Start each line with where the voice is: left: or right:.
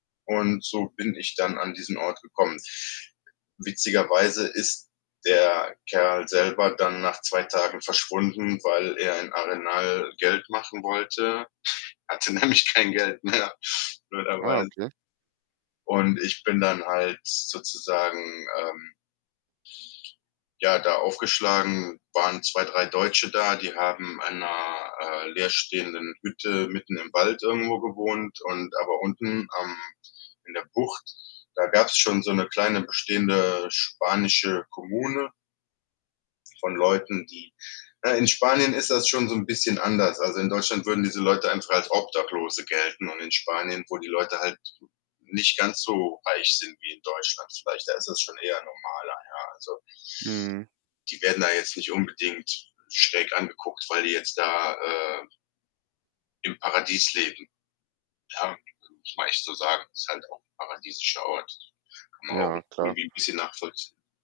left: Und so bin ich dann an diesen Ort gekommen. Witzigerweise ist der Kerl selber dann nach 2 Tagen verschwunden, weil er in Arenal Geld machen wollte, hatte nämlich kein Geld mehr,
right: Ah,
left: blöderweise.
right: okay.
left: Und ich bin dann halt sozusagen, ähm ja, da aufgeschlagen, waren 2, 3 Deutsche da, die haben in 'ner, äh, leerstehenden Hütte mitten im Wald irgendwo gewohnt und aber unten, ähm, in der Bucht, da gab's schon so 'ne kleine bestehende spanische Kommune von Leuten, die ne, in Spanien ist das schon so 'n bisschen anders. Also, in Deutschland würden diese Leute einfach als Obdachlose gelten und in Spanien, wo die Leute halt n nicht ganz so reich sind wie in Deutschland vielleicht, da ist das schon eher normaler, ja, also
right: Mhm.
left: die werden da jetzt nicht unbedingt schräg angeguckt, weil die jetzt da, äh im Paradies leben. Ja, da muss man echt so sagen, ist halt auch 'n paradiesischer Ort. Kann man auch 'n
right: Ja, klar.
left: irgendwie bisschen nachvollzie